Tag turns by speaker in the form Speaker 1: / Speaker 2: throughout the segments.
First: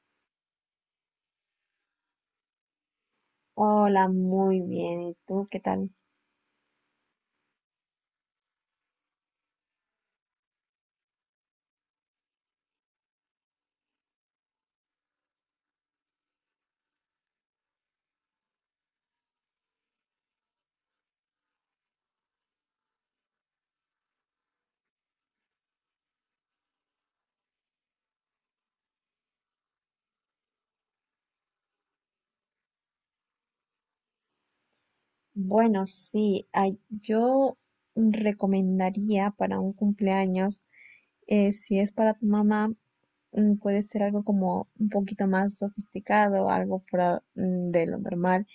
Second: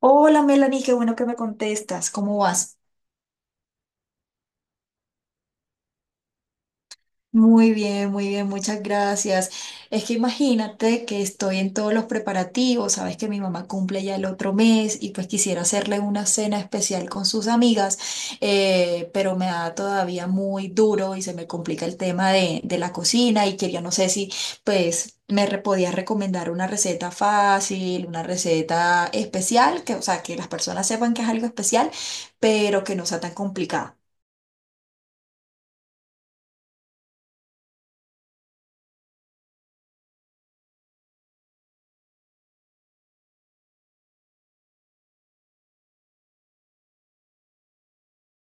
Speaker 1: Hola Melanie, qué bueno que me contestas. ¿Cómo vas?
Speaker 2: Hola, muy bien. ¿Y tú qué tal?
Speaker 1: Muy bien, muchas gracias. Es que imagínate que estoy en todos los preparativos, sabes que mi mamá cumple ya el otro mes y pues quisiera hacerle una cena especial con sus amigas, pero me da todavía muy duro y se me complica el tema de la cocina y quería, no sé si pues podías recomendar una receta fácil, una receta especial, que o sea, que las personas sepan que es algo especial, pero que no sea tan complicada.
Speaker 2: Bueno, sí, yo recomendaría para un cumpleaños, si es para tu mamá, puede ser algo como un poquito más sofisticado, algo fuera de lo normal.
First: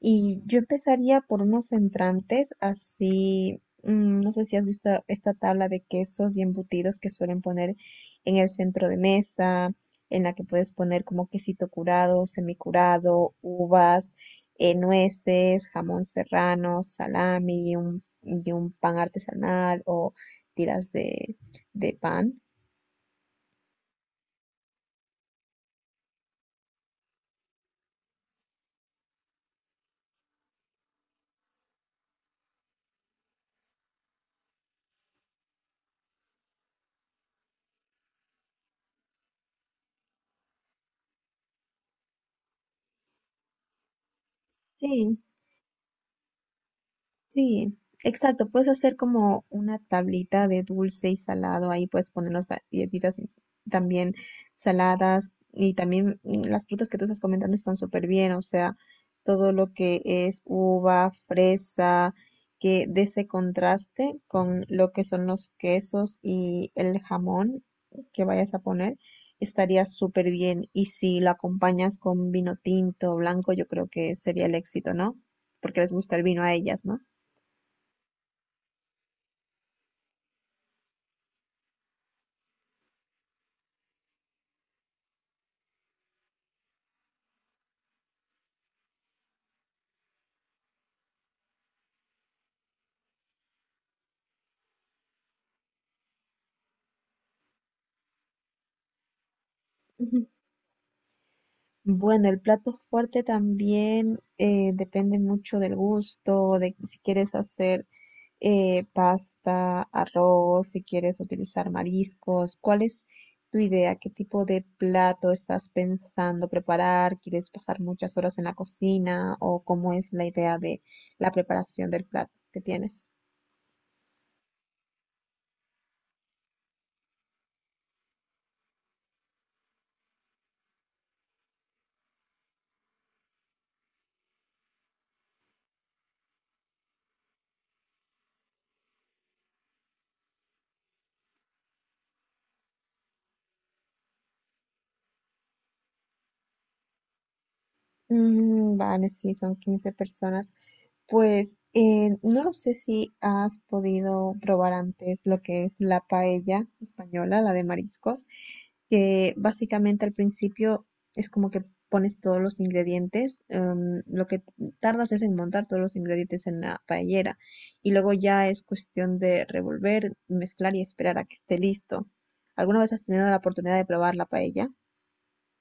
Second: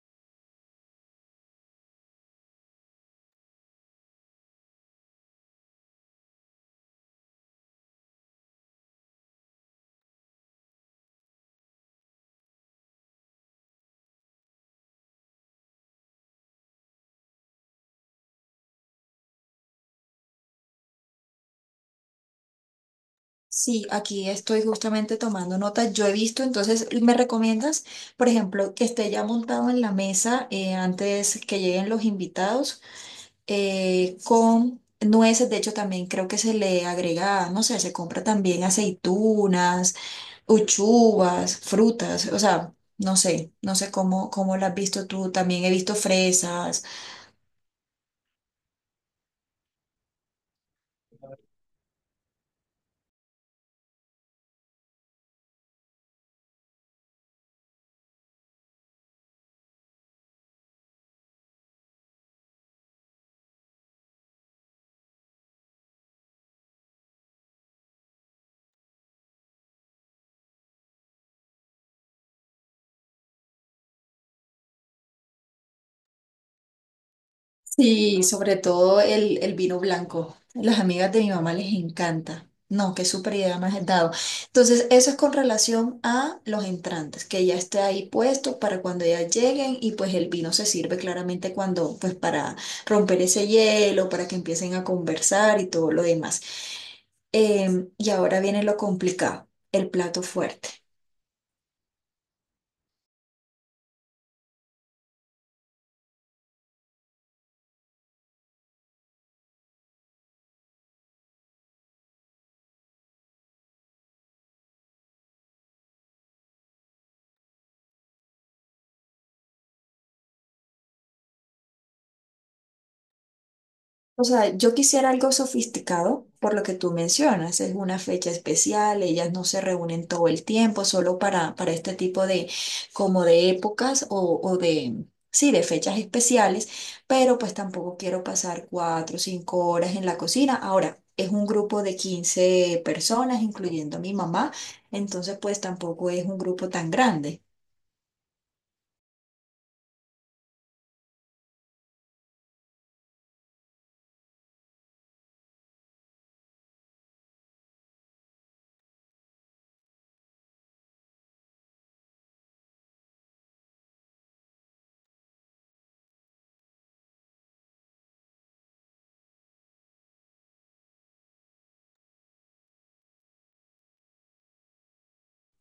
Speaker 2: Y yo empezaría por unos entrantes, así, no sé si has visto esta tabla de quesos y embutidos que suelen poner en el centro de mesa, en la que puedes poner como quesito curado, semicurado, uvas, nueces, jamón serrano, salami y un pan artesanal o tiras de pan.
Speaker 1: Sí, aquí estoy justamente tomando notas. Yo he visto, entonces, ¿me recomiendas, por ejemplo, que esté ya montado en la mesa antes que lleguen los invitados con nueces? De hecho, también creo que se le agrega, no sé, se compra también aceitunas, uchuvas, frutas, o sea, no sé, no sé cómo, cómo las has visto
Speaker 2: sí
Speaker 1: tú. También he visto fresas.
Speaker 2: Sí, exacto. Puedes hacer como una tablita de dulce y salado. Ahí puedes poner las galletitas y también saladas y también, las frutas que tú estás comentando están súper bien. O sea, todo lo que es uva, fresa, que de ese contraste con lo que son los quesos y el jamón que vayas a poner, estaría súper bien. Y si lo acompañas con vino tinto o blanco, yo creo que sería el éxito, ¿no? Porque les gusta el vino a ellas, ¿no?
Speaker 1: Sí, sobre todo el vino blanco. Las amigas de mi mamá les encanta. No, qué super idea me has dado. Entonces, eso es con relación a los entrantes, que ya esté ahí puesto para cuando ellas lleguen y pues el vino se sirve claramente cuando, pues para romper ese hielo, para que empiecen a conversar y todo lo demás. Y ahora viene lo complicado, el
Speaker 2: Ujú.
Speaker 1: plato fuerte.
Speaker 2: Bueno, el plato fuerte también, depende mucho del gusto, de si quieres hacer, pasta, arroz, si quieres utilizar mariscos. ¿Cuál es tu idea? ¿Qué tipo de plato estás pensando preparar? ¿Quieres pasar muchas horas en la cocina? ¿O cómo es la idea de la preparación del plato que tienes?
Speaker 1: O sea, yo quisiera algo sofisticado por lo que tú mencionas. Es una fecha especial, ellas no se reúnen todo el tiempo, solo para este tipo de, como de épocas o de, sí, de fechas especiales, pero pues tampoco quiero pasar 4 o 5 horas en la cocina. Ahora, es un grupo de 15 personas, incluyendo a mi mamá, entonces pues tampoco es un grupo tan grande.
Speaker 2: Vale, sí, son 15 personas. Pues, no lo sé si has podido probar antes lo que es la paella española, la de mariscos, que básicamente al principio es como que pones todos los ingredientes, lo que tardas es en montar todos los ingredientes en la paellera y luego ya es cuestión de revolver, mezclar y esperar a que esté listo. ¿Alguna vez has tenido la oportunidad de probar la paella?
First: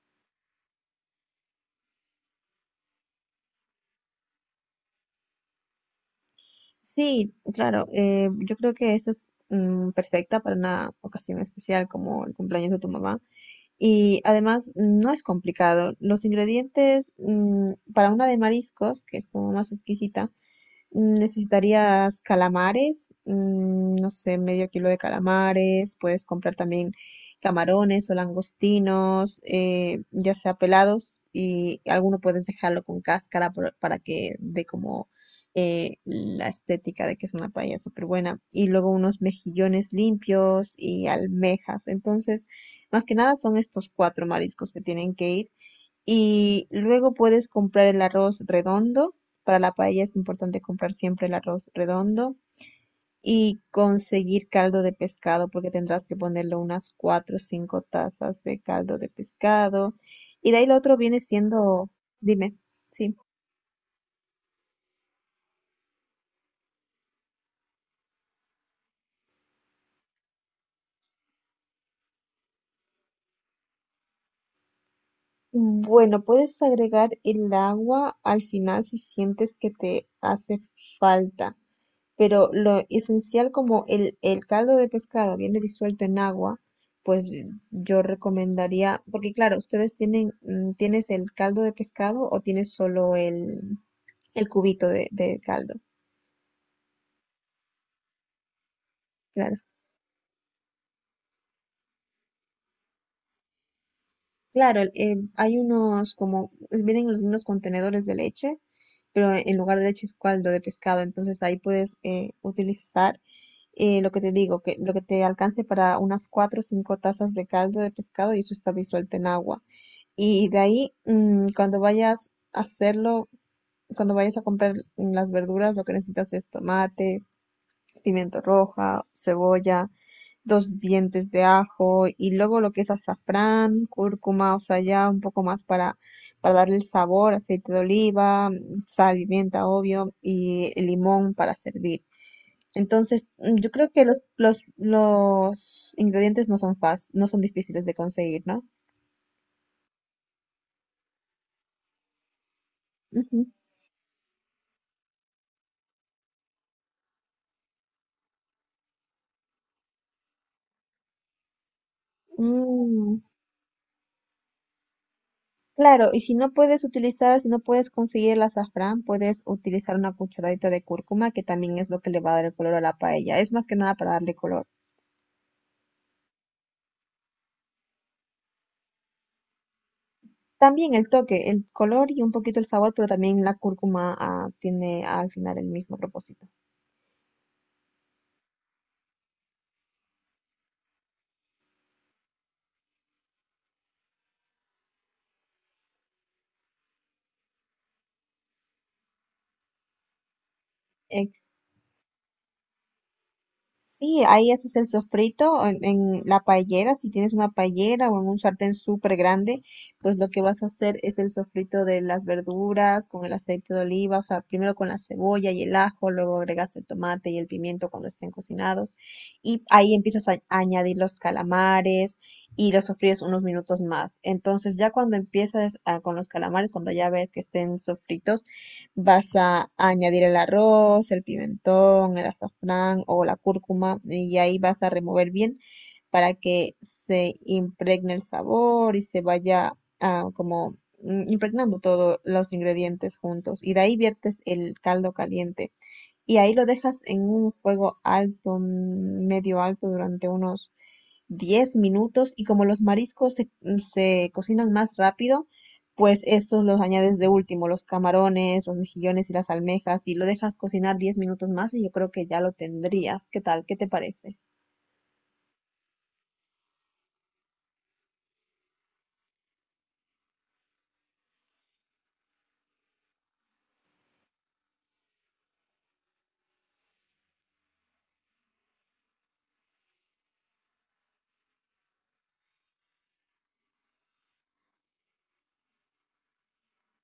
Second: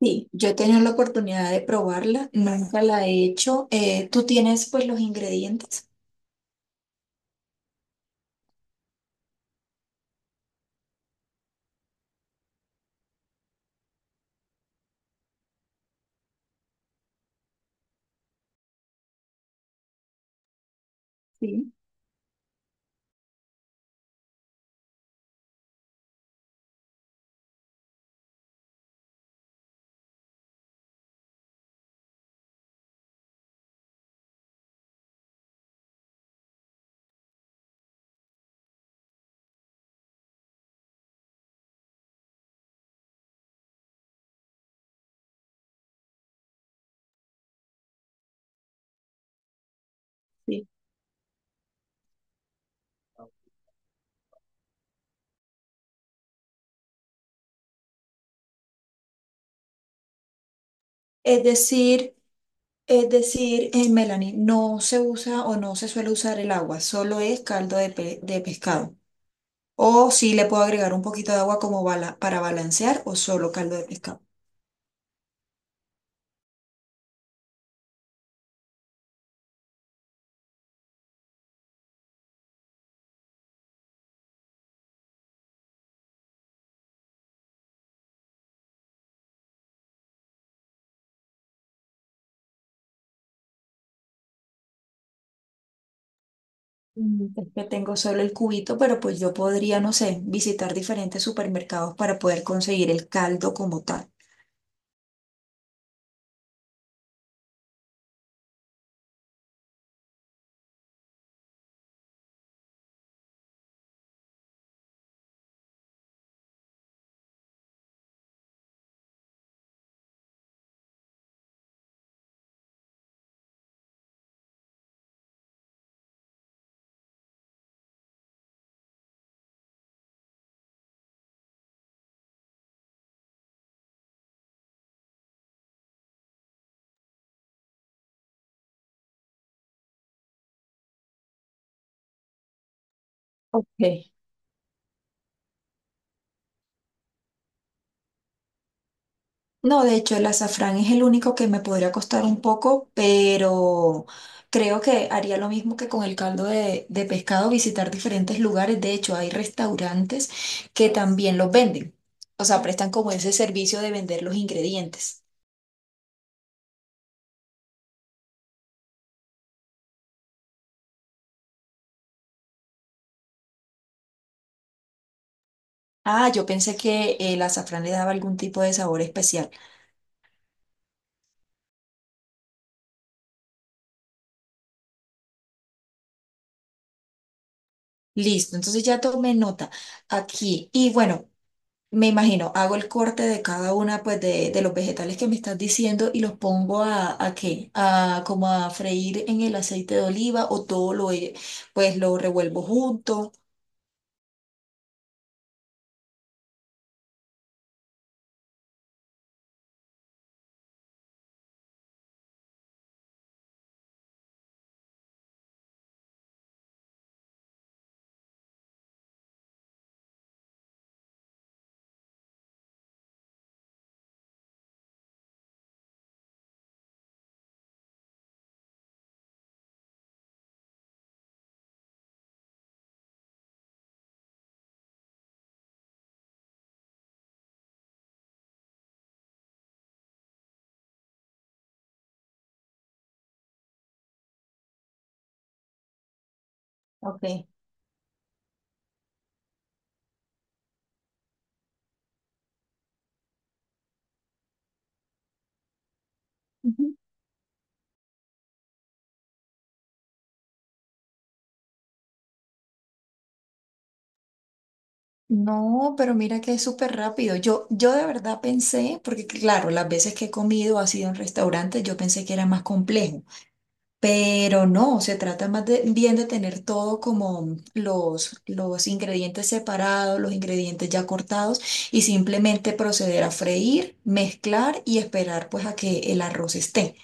Speaker 1: Sí, yo he tenido la oportunidad de probarla, nunca la he hecho. ¿Tú tienes pues los ingredientes?
Speaker 2: Sí, claro. Yo creo que esto es, perfecta para una ocasión especial como el cumpleaños de tu mamá. Y además no es complicado. Los ingredientes, para una de mariscos, que es como más exquisita,
Speaker 1: Sí.
Speaker 2: necesitarías calamares, no sé, medio kilo de calamares. Puedes comprar también camarones o langostinos, ya sea pelados, y alguno puedes dejarlo con cáscara para que dé como, la estética de que es una paella súper buena. Y luego unos mejillones limpios y almejas. Entonces, más que nada son estos cuatro mariscos que tienen que ir. Y luego puedes comprar el arroz redondo. Para la paella es importante
Speaker 1: Sí.
Speaker 2: comprar siempre el arroz redondo y conseguir caldo de pescado porque tendrás que ponerle unas 4 o 5 tazas de caldo de pescado. Y de ahí lo otro viene
Speaker 1: Es
Speaker 2: siendo,
Speaker 1: decir,
Speaker 2: dime,
Speaker 1: es
Speaker 2: sí.
Speaker 1: decir, Melanie, no se usa o no se suele usar el agua, solo es caldo de, de pescado. O si le puedo agregar un poquito de agua como para balancear o solo caldo de pescado.
Speaker 2: Bueno, puedes agregar el agua al final si sientes que te hace falta, pero lo esencial, como el caldo de pescado viene disuelto en agua, pues yo recomendaría, porque claro, ustedes tienen, ¿tienes el caldo de pescado o tienes solo el cubito de caldo?
Speaker 1: Mm, es que tengo solo el cubito, pero pues yo
Speaker 2: Claro,
Speaker 1: podría, no sé, visitar diferentes supermercados para poder conseguir el caldo como tal.
Speaker 2: claro, hay unos como, pues, vienen en los mismos contenedores de leche, pero en lugar de leche es caldo de pescado, entonces ahí puedes, utilizar, lo que te digo, que lo que te alcance para unas 4 o 5 tazas de caldo de pescado y eso está disuelto en agua. Y de ahí, cuando vayas a hacerlo, cuando vayas a comprar las verduras, lo que necesitas es tomate, pimiento roja, cebolla, dos dientes de ajo y luego lo que es azafrán, cúrcuma, o sea, ya un poco más para darle el sabor, aceite de oliva, sal, pimienta, obvio, y el limón para servir. Entonces, yo creo que
Speaker 1: Ok.
Speaker 2: los ingredientes no son fáciles, no son difíciles de conseguir, ¿no?
Speaker 1: No, de hecho, el azafrán es el único que me podría costar un poco,
Speaker 2: Ujú.
Speaker 1: pero creo que haría lo mismo que con el caldo de pescado, visitar diferentes lugares. De hecho, hay restaurantes que también los venden, o sea, prestan como
Speaker 2: Mm.
Speaker 1: ese servicio de vender los ingredientes.
Speaker 2: Claro, y si no puedes utilizar, si no puedes conseguir el azafrán, puedes utilizar una cucharadita de cúrcuma, que también es lo que le va a dar el color a la paella. Es más que nada para darle color.
Speaker 1: Ah, yo pensé que el azafrán le daba algún tipo de sabor especial.
Speaker 2: También el toque, el color y un poquito el sabor, pero también la cúrcuma, ah, tiene al final el mismo propósito.
Speaker 1: Listo, entonces ya tomé nota aquí. Y bueno. Me imagino, hago el corte de cada una pues de los vegetales que me estás diciendo y los pongo a qué, a como a freír en el aceite de oliva o todo lo pues lo revuelvo junto.
Speaker 2: Sí, ahí haces el sofrito en la paellera, si tienes una paellera o en un sartén súper grande, pues lo que vas a hacer es el sofrito de las verduras con el aceite de oliva, o sea, primero con la cebolla y el ajo, luego agregas el tomate y el pimiento cuando estén cocinados y ahí empiezas a añadir los calamares y los sofríes unos minutos más. Entonces ya cuando empiezas con los calamares, cuando ya ves que estén sofritos, vas a añadir el arroz, el pimentón, el azafrán o la cúrcuma y ahí vas a remover bien para que se impregne el sabor y se vaya, como, impregnando todos los ingredientes juntos. Y de ahí viertes el caldo caliente y ahí lo dejas en
Speaker 1: Ok.
Speaker 2: un fuego alto, medio alto, durante unos 10 minutos y como los mariscos se cocinan más rápido, pues estos los
Speaker 1: Ujú.
Speaker 2: añades de último, los camarones, los mejillones y las almejas y lo dejas cocinar 10 minutos más y yo creo que ya lo tendrías. ¿Qué tal? ¿Qué te parece?
Speaker 1: No, pero mira que es súper rápido. Yo de verdad pensé, porque claro, las veces que he comido ha sido en restaurantes, yo pensé que era más complejo. Pero no, se trata más bien de tener todo como los ingredientes separados, los ingredientes ya cortados y simplemente proceder a freír, mezclar y esperar pues a que el arroz esté.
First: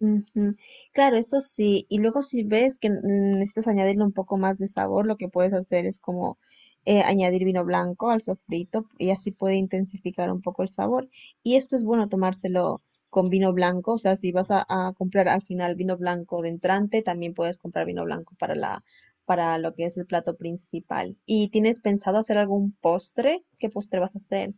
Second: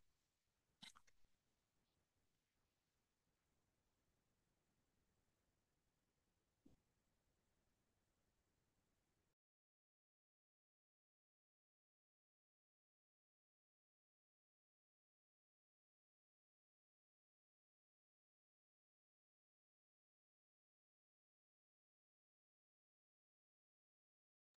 Speaker 2: Ujú. Claro, eso sí. Y luego si ves que, necesitas añadirle un poco más de sabor, lo que puedes hacer es como, añadir vino blanco al sofrito y así puede intensificar un poco el sabor. Y esto es bueno tomárselo con vino blanco. O sea, si vas a comprar al final vino blanco de entrante, también puedes comprar vino blanco para la, para lo que es el plato principal. ¿Y tienes pensado hacer algún postre? ¿Qué postre vas a hacer?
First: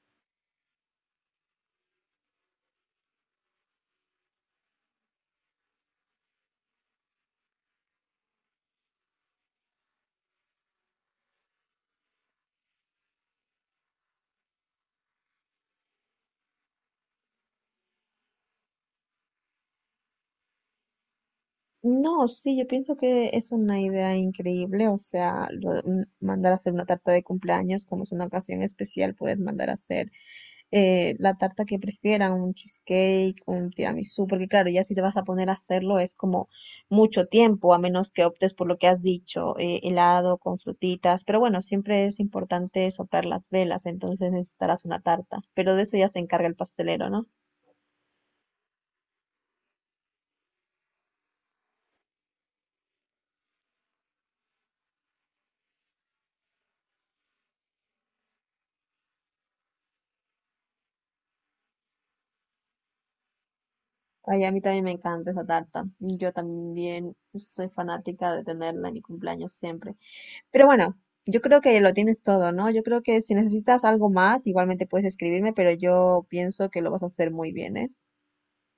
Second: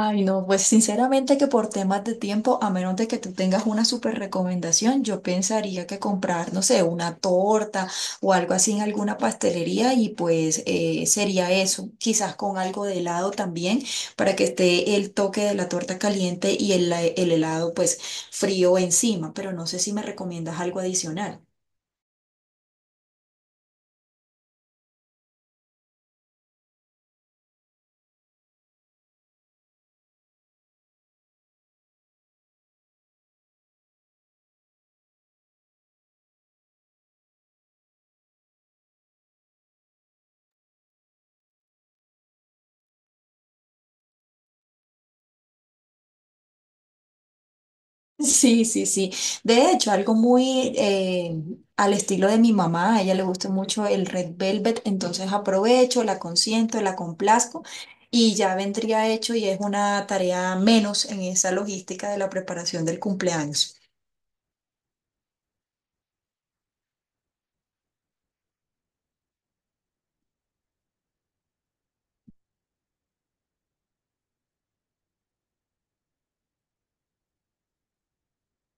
Speaker 1: Ay, no, pues sinceramente que por temas de tiempo, a menos de que tú tengas una súper recomendación, yo pensaría que comprar, no sé, una torta o algo así en alguna pastelería y pues sería eso, quizás con algo de helado también, para que esté el toque de la torta caliente y el helado pues frío encima, pero no sé si me recomiendas algo adicional.
Speaker 2: No, sí, yo pienso que es una idea increíble, o sea, lo de mandar a hacer una tarta de cumpleaños, como es una ocasión especial, puedes mandar a hacer, la tarta que prefieran, un cheesecake, un tiramisú, porque claro, ya si te vas a poner a hacerlo es como mucho tiempo, a menos que optes por lo que has dicho, helado con frutitas, pero bueno, siempre es importante soplar las velas, entonces necesitarás una tarta, pero de eso ya se encarga el pastelero, ¿no?
Speaker 1: Sí, sí, sí. De hecho, algo muy al estilo de mi mamá, a ella le gusta mucho el Red Velvet, entonces aprovecho, la consiento, la complazco y ya vendría hecho y es una tarea menos en esa logística de la preparación del cumpleaños.
Speaker 2: Ay, a mí también me encanta esa tarta. Yo también soy fanática de tenerla en mi cumpleaños siempre. Pero bueno, yo creo que lo tienes todo, ¿no? Yo creo que si necesitas algo más, igualmente puedes escribirme, pero yo pienso que lo vas a hacer muy bien, ¿eh?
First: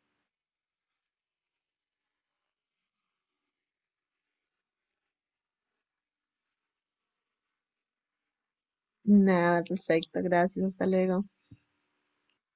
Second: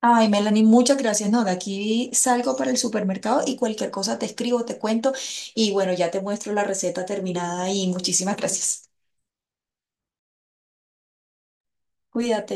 Speaker 1: Ay, Melanie, muchas gracias. No, de aquí salgo para el supermercado y cualquier cosa te escribo, te cuento y bueno, ya te muestro la receta terminada y muchísimas gracias.
Speaker 2: Nada, perfecto. Gracias. Hasta luego.
Speaker 1: Cuídate.